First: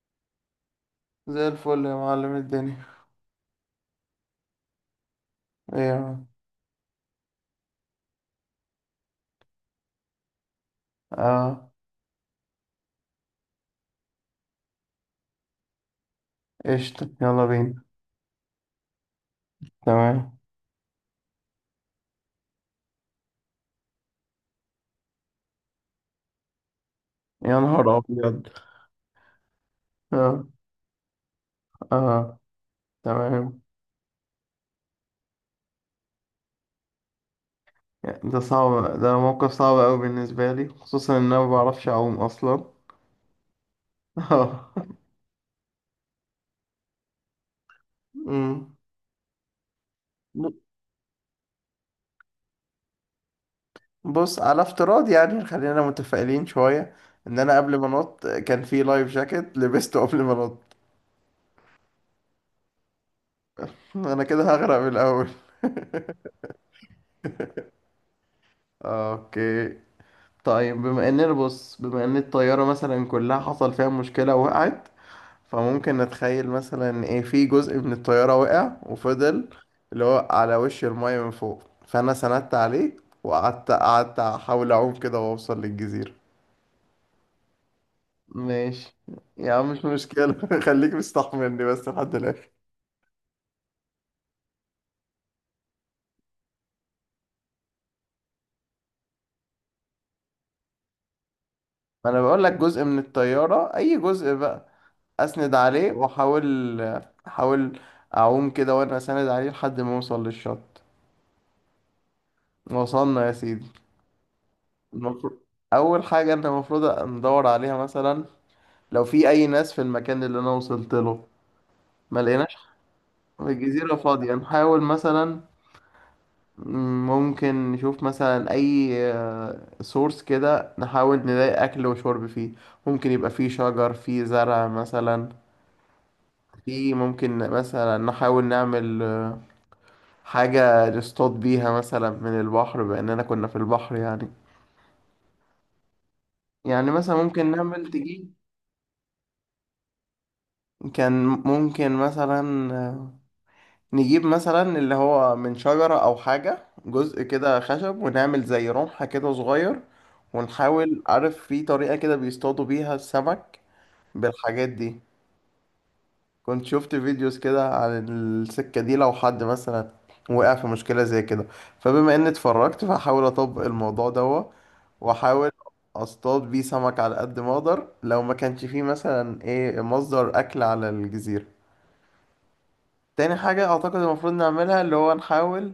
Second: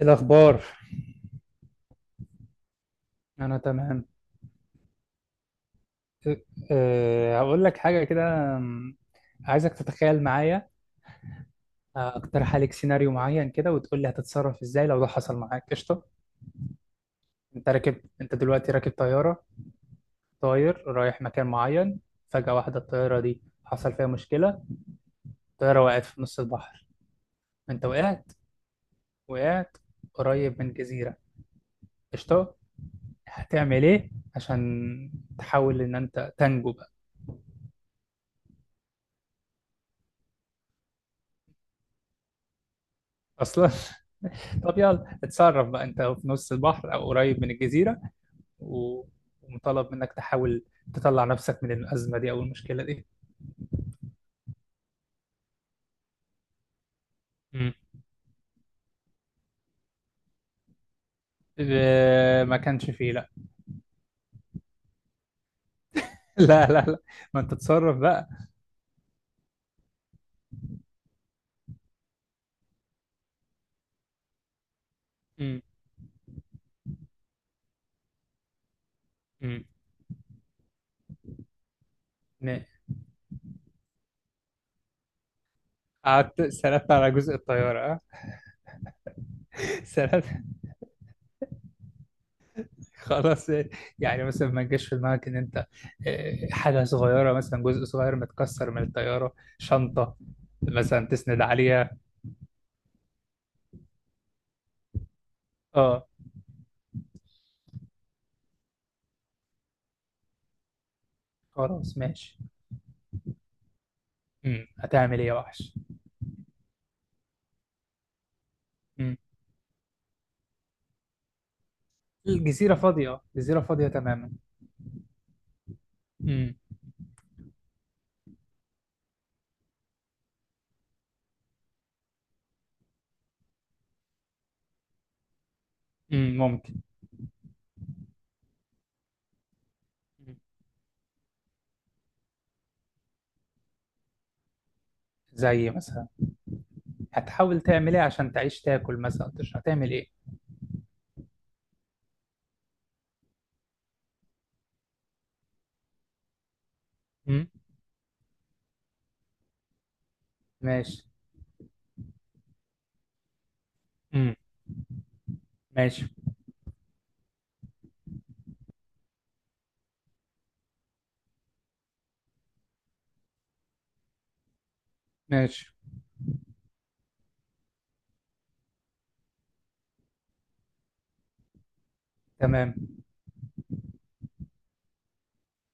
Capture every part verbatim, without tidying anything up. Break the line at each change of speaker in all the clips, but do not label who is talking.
إيه الأخبار؟
زي الفل يا معلم الدنيا.
أنا تمام.
ايه يا معلم؟
إيه، أه هقول لك حاجة كده. أم، عايزك تتخيل معايا.
اه.
أه، أقترح عليك سيناريو معين كده، وتقول لي هتتصرف إزاي لو ده حصل معاك. قشطة.
قشطة، يلا
أنت
بينا.
راكب أنت دلوقتي راكب طيارة،
تمام.
طاير رايح مكان معين. فجأة واحدة الطيارة دي حصل فيها مشكلة. الطيارة وقعت في نص البحر.
يا
أنت
نهار
وقعت،
أبيض.
وقعت
اه.
قريب من جزيرة.
اه.
قشطة.
تمام.
هتعمل إيه عشان تحاول إن أنت تنجو بقى؟
ده صعب، ده موقف صعب أوي بالنسبة لي، خصوصا إن أنا ما بعرفش أعوم أصلا.
أصلا. طب
اه.
يلا اتصرف بقى، انت في نص البحر او قريب من الجزيرة.
أمم.
و- ومطالب منك
ب-
تحاول تطلع نفسك من الأزمة دي او المشكلة دي.
بص، على افتراض يعني خلينا متفائلين شوية، إن أنا
مم.
قبل ما أنط كان في لايف جاكيت لبسته قبل ما أنط.
اه، ما كانش فيه لا.
أنا كده هغرق من الأول.
لا لا لا، ما انت تتصرف بقى.
اوكي. طيب بما اننا بص، بما ان الطيارة مثلا كلها حصل فيها مشكلة وقعت،
مم.
فممكن نتخيل مثلا ايه، في جزء من الطيارة وقع وفضل
مم.
اللي هو على وش المية من فوق، فانا سندت
ن-
عليه وقعدت قعدت احاول اعوم كده واوصل للجزيرة.
قعدت سردت على جزء الطيارة، اه.
ماشي يا عم مش
سردت.
مشكلة. خليك مستحملني بس لحد الاخر.
خلاص، اه، يعني مثلا ما جاش في دماغك ان انت اه، حاجة صغيرة مثلا جزء صغير متكسر من الطيارة، شنطة مثلا تسند عليها.
ما انا بقول لك جزء من الطيارة، اي جزء بقى اسند عليه
اه.
واحاول، احاول اعوم كده وانا اسند عليه لحد ما اوصل للشط.
خلاص ماشي.
وصلنا يا سيدي.
مم. هتعمل ايه يا
المفروض
وحش؟
اول حاجه انت المفروض ندور عليها مثلا لو في اي ناس في المكان اللي انا وصلت له. ما لقيناش،
الجزيرة فاضية، جزيرة فاضية
الجزيره
تماما.
فاضيه. نحاول مثلا
امم.
ممكن نشوف مثلا اي سورس كده، نحاول نلاقي اكل وشرب فيه. ممكن يبقى فيه شجر، فيه زرع مثلا.
امم ممكن.
في ممكن مثلا نحاول نعمل آه، حاجه نصطاد بيها مثلا من البحر، باننا كنا في البحر يعني.
زي مثلا.
يعني مثلا ممكن
هتحاول
نعمل
تعمل ايه عشان
تجيب،
تعيش؟ تاكل مثلا، تشرب؟ هتعمل ايه؟
كان ممكن مثلا آه، نجيب مثلا اللي هو من شجرة أو حاجة جزء
مم.
كده خشب ونعمل زي رمحة كده صغير. ونحاول،
ماشي.
عارف في طريقة كده بيصطادوا بيها السمك
مم.
بالحاجات دي.
ماشي.
كنت شفت فيديوز كده عن السكة دي لو حد مثلا وقع في مشكلة زي كده، فبما إني اتفرجت فهحاول أطبق الموضوع ده وأحاول
ماشي.
أصطاد بيه سمك على قد ما أقدر لو ما كانش فيه مثلا إيه مصدر أكل على الجزيرة.
تمام.
تاني حاجة أعتقد المفروض نعملها اللي هو نحاول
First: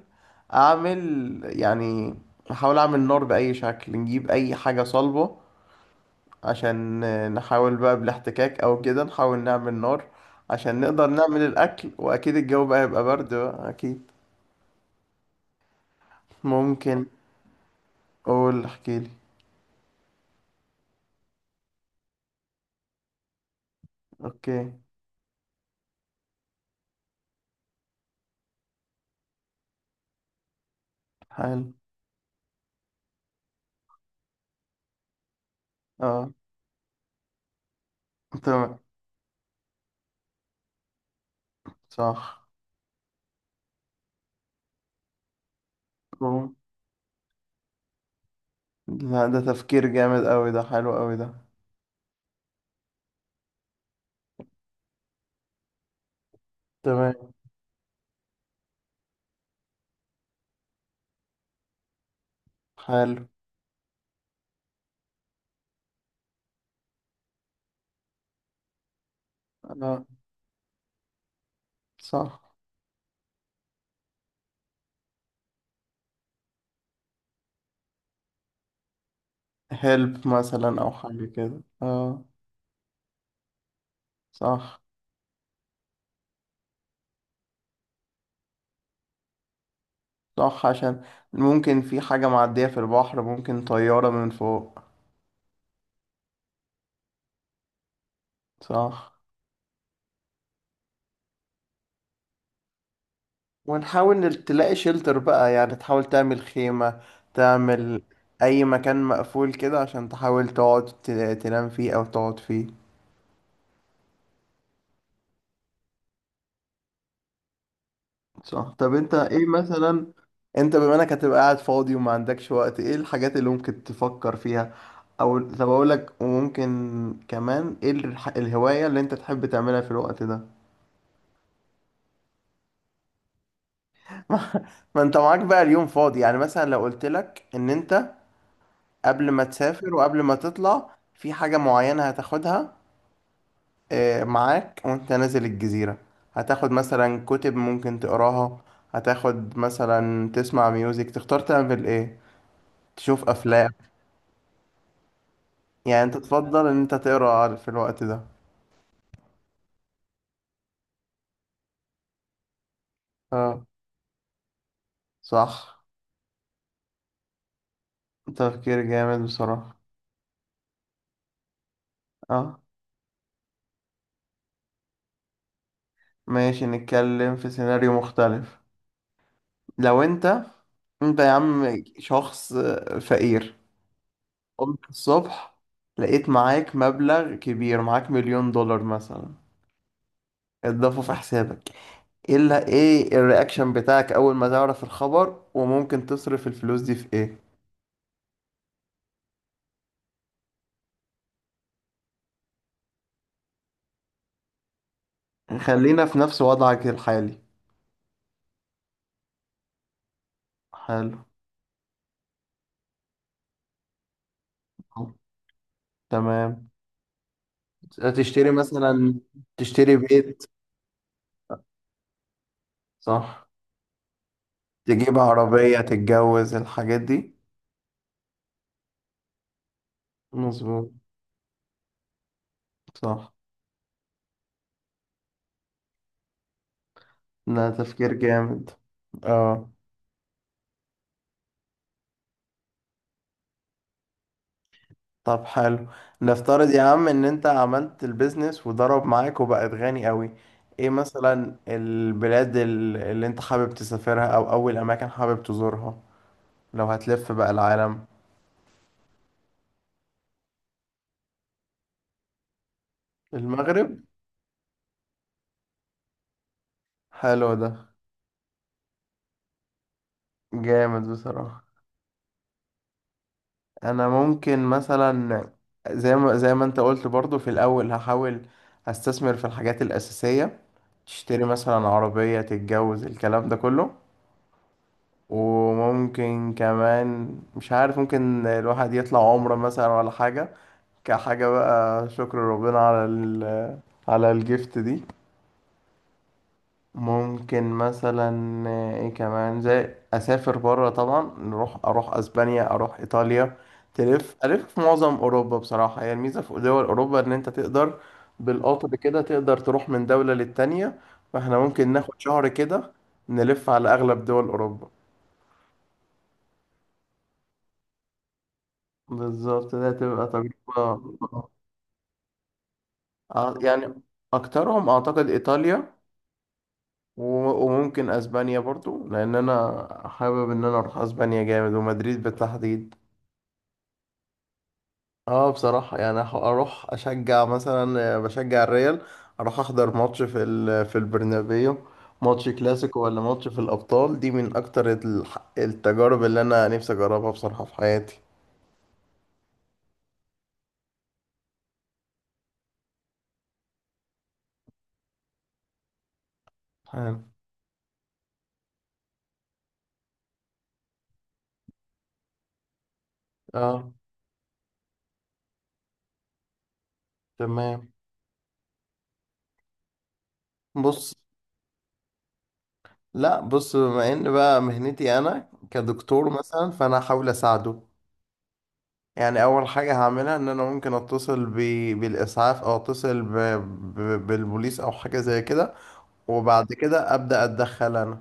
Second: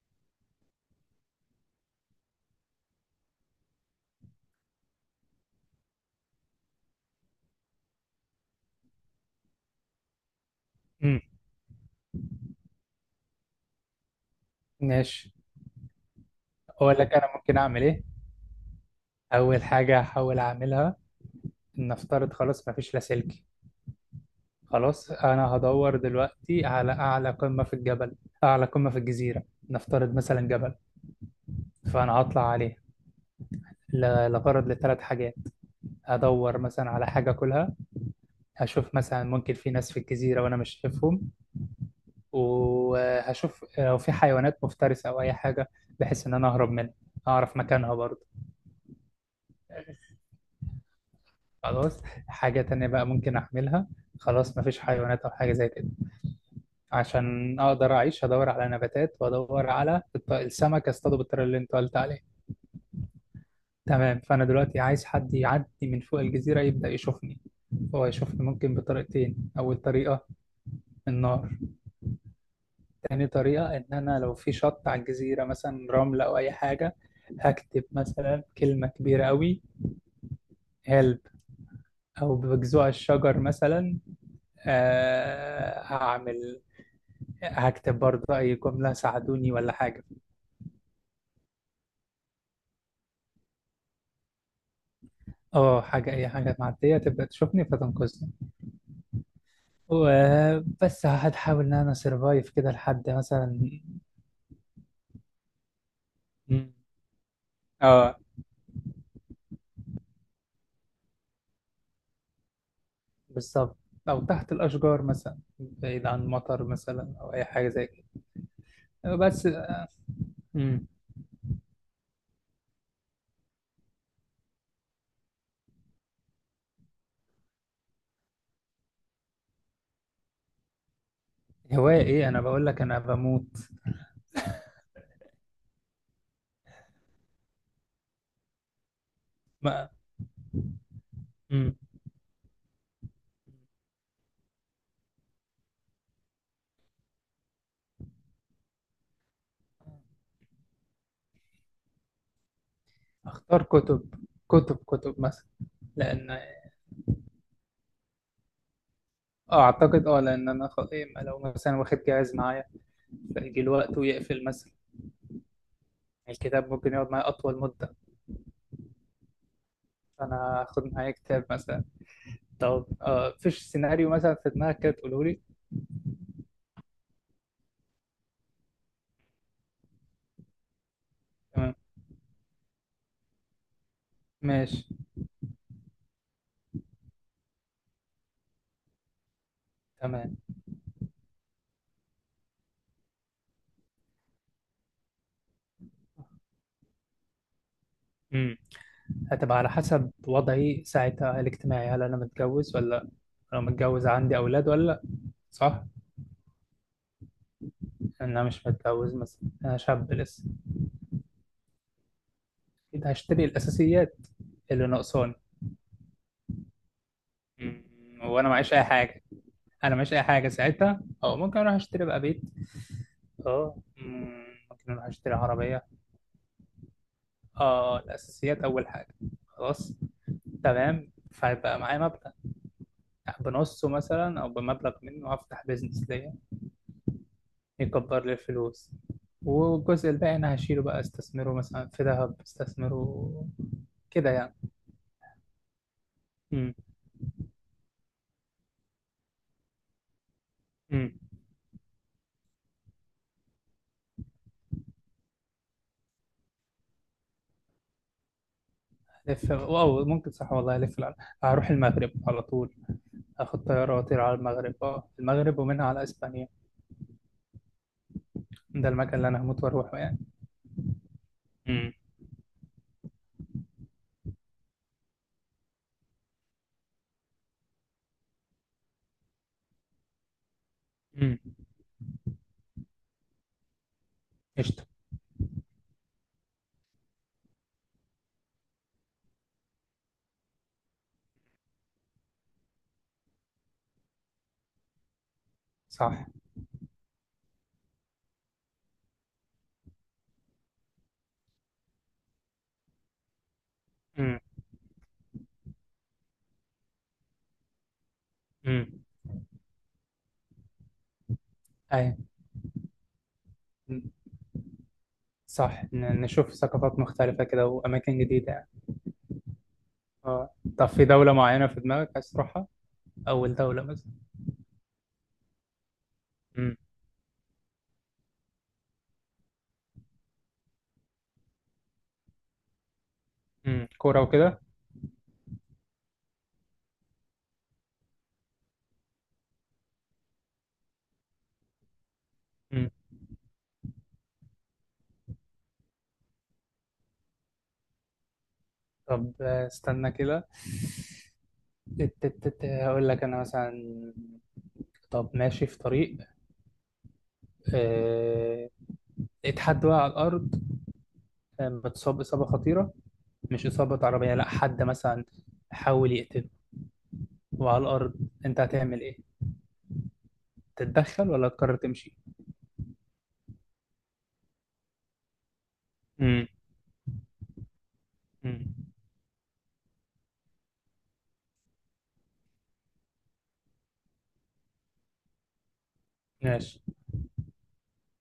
أعمل يعني نحاول أعمل نار بأي شكل، نجيب أي حاجة صلبة عشان نحاول بقى بالاحتكاك أو كده نحاول نعمل نار عشان نقدر
مم.
نعمل الأكل. وأكيد الجو بقى يبقى برد بقى أكيد.
ماشي. اقول
ممكن.
لك انا ممكن اعمل ايه.
قول احكيلي.
اول حاجة هحاول اعملها ان افترض خلاص مفيش لاسلكي.
أوكي.
خلاص، انا هدور دلوقتي على اعلى قمة في الجبل، اعلى قمة في الجزيرة، نفترض مثلا جبل.
حلو.
فانا هطلع عليه ل- لغرض لثلاث حاجات.
أه.
هدور مثلا على حاجة كلها.
تمام.
هشوف مثلا ممكن في ناس في الجزيرة وأنا مش شايفهم،
صح.
وهشوف لو في حيوانات مفترسة أو أي حاجة بحيث إن أنا
أوه.
أهرب منها، أعرف مكانها برضه.
لا، ده تفكير جامد أوي ده، حلو أوي ده.
خلاص. حاجة تانية بقى ممكن أعملها، خلاص مفيش حيوانات أو حاجة زي كده،
تمام.
عشان أقدر أعيش هدور على نباتات وأدور على الط- السمك أصطاده بالطريقة اللي أنت قلت عليها.
حلو.
تمام، فأنا دلوقتي عايز حد يعدي من فوق الجزيرة يبدأ يشوفني. هو يشوفني ممكن بطريقتين، أول
أه.
طريقة النار.
صح.
تاني طريقة، إن أنا لو في شط على الجزيرة مثلا، رملة أو أي حاجة، هكتب مثلا كلمة كبيرة أوي.
هيلب مثلا او
هلب،
حاجه كده، اه.
أو بجذوع الشجر مثلا.
صح.
آه هعمل هكتب برضه أي جملة ساعدوني ولا حاجة.
صح، عشان ممكن في حاجه معديه في البحر، ممكن طياره من فوق.
أه حاجة أي حاجة معدية تبدأ تشوفني فتنقذني.
صح.
وبس هحاول إن أنا سرفايف كده لحد مثلا.
ونحاول نل- تلاقي شيلتر بقى يعني، تحاول تعمل
مم.
خيمه، تعمل
أه،
اي مكان مقفول كده عشان تحاول تقعد ت- تنام فيه او تقعد فيه.
بالظبط، أو تحت الأشجار مثلا بعيد عن مطر مثلا أو أي حاجة زي
صح. طب انت
كده
ايه
بس.
مثلا، انت
مم.
بما انك هتبقى قاعد فاضي وما عندكش وقت ايه الحاجات اللي ممكن تفكر فيها؟ او طب اقول لك، وممكن كمان ايه الح- الهواية اللي انت تحب تعملها في الوقت ده؟
هواية ايه؟ انا بقول لك انا بموت.
ما, ما انت معاك بقى اليوم فاضي يعني، مثلا لو قلت لك ان انت قبل ما
ما.
تسافر وقبل ما تطلع في حاجة
مم.
معينة هتاخدها اه، معاك وانت نازل الجزيرة، هتاخد مثلا كتب ممكن تقراها، هتاخد مثلا تسمع ميوزك، تختار تعمل ايه؟ تشوف
اختار
افلام؟
كتب. كتب، كتب مثلا.
يعني انت
لان
تفضل ان انت تقرا في الوقت ده؟
اه اعتقد اه لان انا خ... إيه لو مثلا واخد جهاز معايا فيجي
اه.
الوقت ويقفل مثلا،
صح.
الكتاب ممكن يقعد معايا اطول مدة.
تفكير جامد بصراحة.
فانا هاخد معايا كتاب مثلا.
اه.
طب، آه فيش سيناريو مثلا في دماغك كده تقوله لي؟
ماشي، نتكلم في سيناريو مختلف. لو انت، انت يا
تمام.
عم شخص فقير
ماشي.
قمت الصبح لقيت معاك مبلغ كبير، معاك مليون دولار مثلا
تمام.
اتضافوا في حسابك. ايه اللي، ايه الرياكشن بتاعك اول ما تعرف الخبر؟ وممكن تصرف الفلوس دي في ايه؟
مم. هتبقى على حسب وضعي ساعتها الاجتماعي، هل انا متجوز ولا لأ؟ لو متجوز عندي اولاد ولا لأ؟ صح.
خلينا في نفس وضعك الحالي.
إن انا مش متجوز مثلا، انا شاب لسه.
حلو.
اكيد هشتري الاساسيات اللي ناقصاني.
تمام.
مم، وانا
تشتري
معيش اي
مثلا،
حاجه. انا
تشتري
معيش اي
بيت.
حاجه ساعتها، او ممكن اروح اشتري بقى بيت.
صح.
اه. مم، ممكن اروح
تجيب
اشتري
عربية،
عربيه.
تتجوز، الحاجات دي.
اه، الاساسيات اول حاجه. خلاص.
مظبوط.
تمام، فيبقى معايا مبلغ.
صح.
يعني بنصه مثلا او بمبلغ منه هفتح بيزنس ليا
ده تفكير
يكبر لي
جامد.
الفلوس.
اه.
والجزء الباقي انا هشيله بقى استثمره مثلا في ذهب، استثمره كده يعني.
طب حلو. نفترض يا عم ان انت عملت البيزنس وضرب معاك وبقت غني قوي، ايه
مم.
مثلا البلاد ال- اللي انت حابب تسافرها او اول اماكن حابب تزورها لو هتلف بقى العالم؟
لف، واو، ممكن صح والله الف العالم. هروح المغرب على طول. اخد طياره
المغرب؟
واطير على المغرب، اه المغرب ومنها على اسبانيا.
حلو ده.
ده المكان اللي انا هموت واروحه يعني.
جامد بصراحة.
امم.
انا ممكن مثلا زي ما زي ما انت قلت برضو في الاول هحاول استثمر في الحاجات الاساسيه،
امم.
تشتري مثلا عربيه، تتجوز، الكلام ده كله.
قشطه.
وممكن كمان مش عارف ممكن الواحد يطلع عمره مثلا ولا حاجه، كحاجه بقى شكر ربنا على ال... على الجفت دي.
صح.
ممكن مثلا آه، ايه كمان زي اسافر بره طبعا، نروح اروح اسبانيا، اروح ايطاليا. تلف
امم.
الف في معظم اوروبا بصراحه. هي الميزه في دول اوروبا ان انت تقدر بالقطر
امم.
كده تقدر تروح من دوله للتانيه، فاحنا ممكن ناخد
ايوه.
شهر كده نلف على
مم.
اغلب دول اوروبا.
صح، ن- نشوف ثقافات مختلفه كده واماكن جديده يعني.
بالظبط، ده تبقى
اه. طب
تجربه.
في دوله معينه في دماغك عايز تروحها؟
آه،
اول دوله
يعني
مثلا؟
اكترهم اعتقد ايطاليا.
امم.
و- وممكن اسبانيا برضو، لان انا حابب ان انا اروح اسبانيا جامد ومدريد بالتحديد.
امم كوره وكده.
اه بصراحة يعني أح- اروح اشجع مثلا آه، بشجع الريال، اروح احضر ماتش في ال- في البرنابيو، ماتش
امم.
كلاسيكو ولا ماتش في الابطال، دي من اكتر الح- التجارب اللي انا نفسي اجربها بصراحة في حياتي.
طب، آه، استنى كده. تت- تت- تت- هقول لك انا مثلا. طب، ماشي في طريق،
حلو.
آه، اتحد وقع على الأرض. آه، اتصاب إصابة خطيرة. مش
اه.
إصابة عربية، لأ، حد مثلا حاول يقتله وعلى
تمام.
الأرض. أنت هتعمل إيه؟
بص.
تتدخل ولا تقرر تمشي؟
لا بص، بما ان بقى مهنتي انا كدكتور
امم.
مثلا، فانا هحاول اساعده.
امم.
يعني اول حاجة هعملها ان انا ممكن اتصل ب... بالاسعاف او اتصل ب... ب... بالبوليس او حاجة زي كده، وبعد
ماشي.
كده أبدأ أتدخل أنا،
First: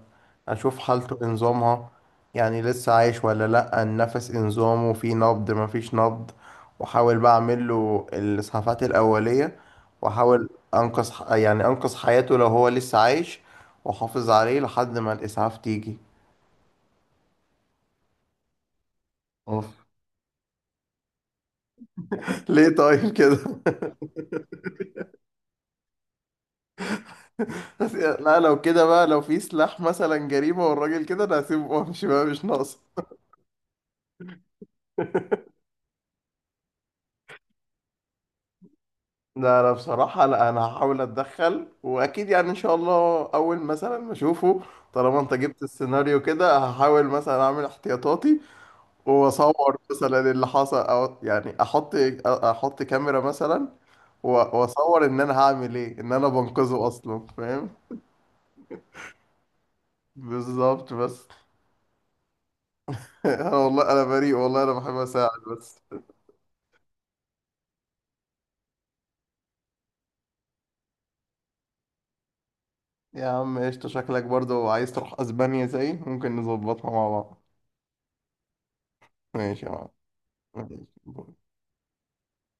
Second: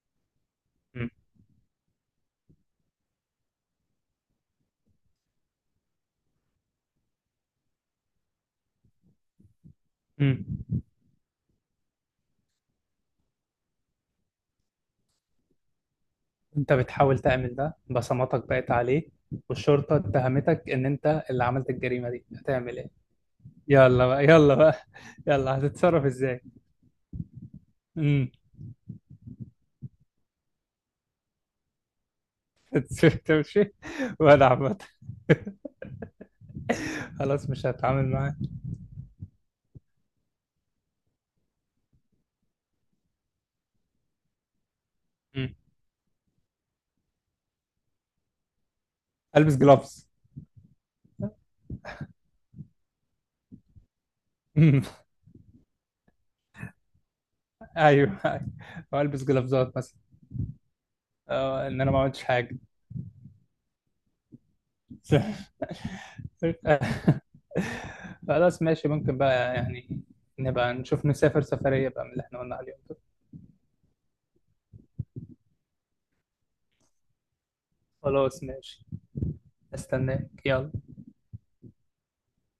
أشوف
امم.
حالته إيه نظامها، يعني لسه عايش ولا لأ، النفس إيه نظامه، في نبض مفيش نبض، وأحاول بقى أعمل له الإسعافات الأولية
امم.
وأحاول أنقذ ح- يعني أنقذ حياته لو هو لسه عايش وأحافظ عليه لحد ما الإسعاف تيجي.
أنت بتحاول تعمل ده، بصماتك بقت عليه
اوف.
والشرطة اتهمتك إن أنت اللي عملت الجريمة دي،
ليه
هتعمل إيه؟
طيب كده؟
يلا بقى، يلا بقى، يلا هتتصرف إزاي؟
بس
امم.
لا، لو كده بقى لو في سلاح مثلا جريمة والراجل كده، أنا هسيبه وأمشي بقى، مش ناقص.
تمشي ولا عبط؟ خلاص مش هتعامل معاه.
لا انا بصراحة، لا انا هحاول اتدخل واكيد يعني ان شاء الله، اول مثلا ما اشوفه طالما انت
مم.
جبت السيناريو كده، هحاول مثلا اعمل احتياطاتي
ألبس
واصور
جلافز.
مثلا اللي حصل، او يعني احط احط كاميرا مثلا، و-
أمم.
واصور ان انا هعمل ايه، ان انا بنقذه اصلا فاهم.
ايوه، أيوة. والبس جلافزات مثلا،
بالظبط بس.
آه، ان انا ما عملتش حاجه.
انا والله انا بريء، والله انا بحب اساعد بس.
خلاص ماشي، ممكن بقى يعني نبقى نشوف نسافر سفريه بقى من اللي احنا قلنا عليهم دول.
يا عم قشطة، شكلك برضه عايز تروح اسبانيا زي ممكن نظبطها مع بعض.
خلاص ماشي.
ماشي يا معلم.
استناك يلا.
ماشي.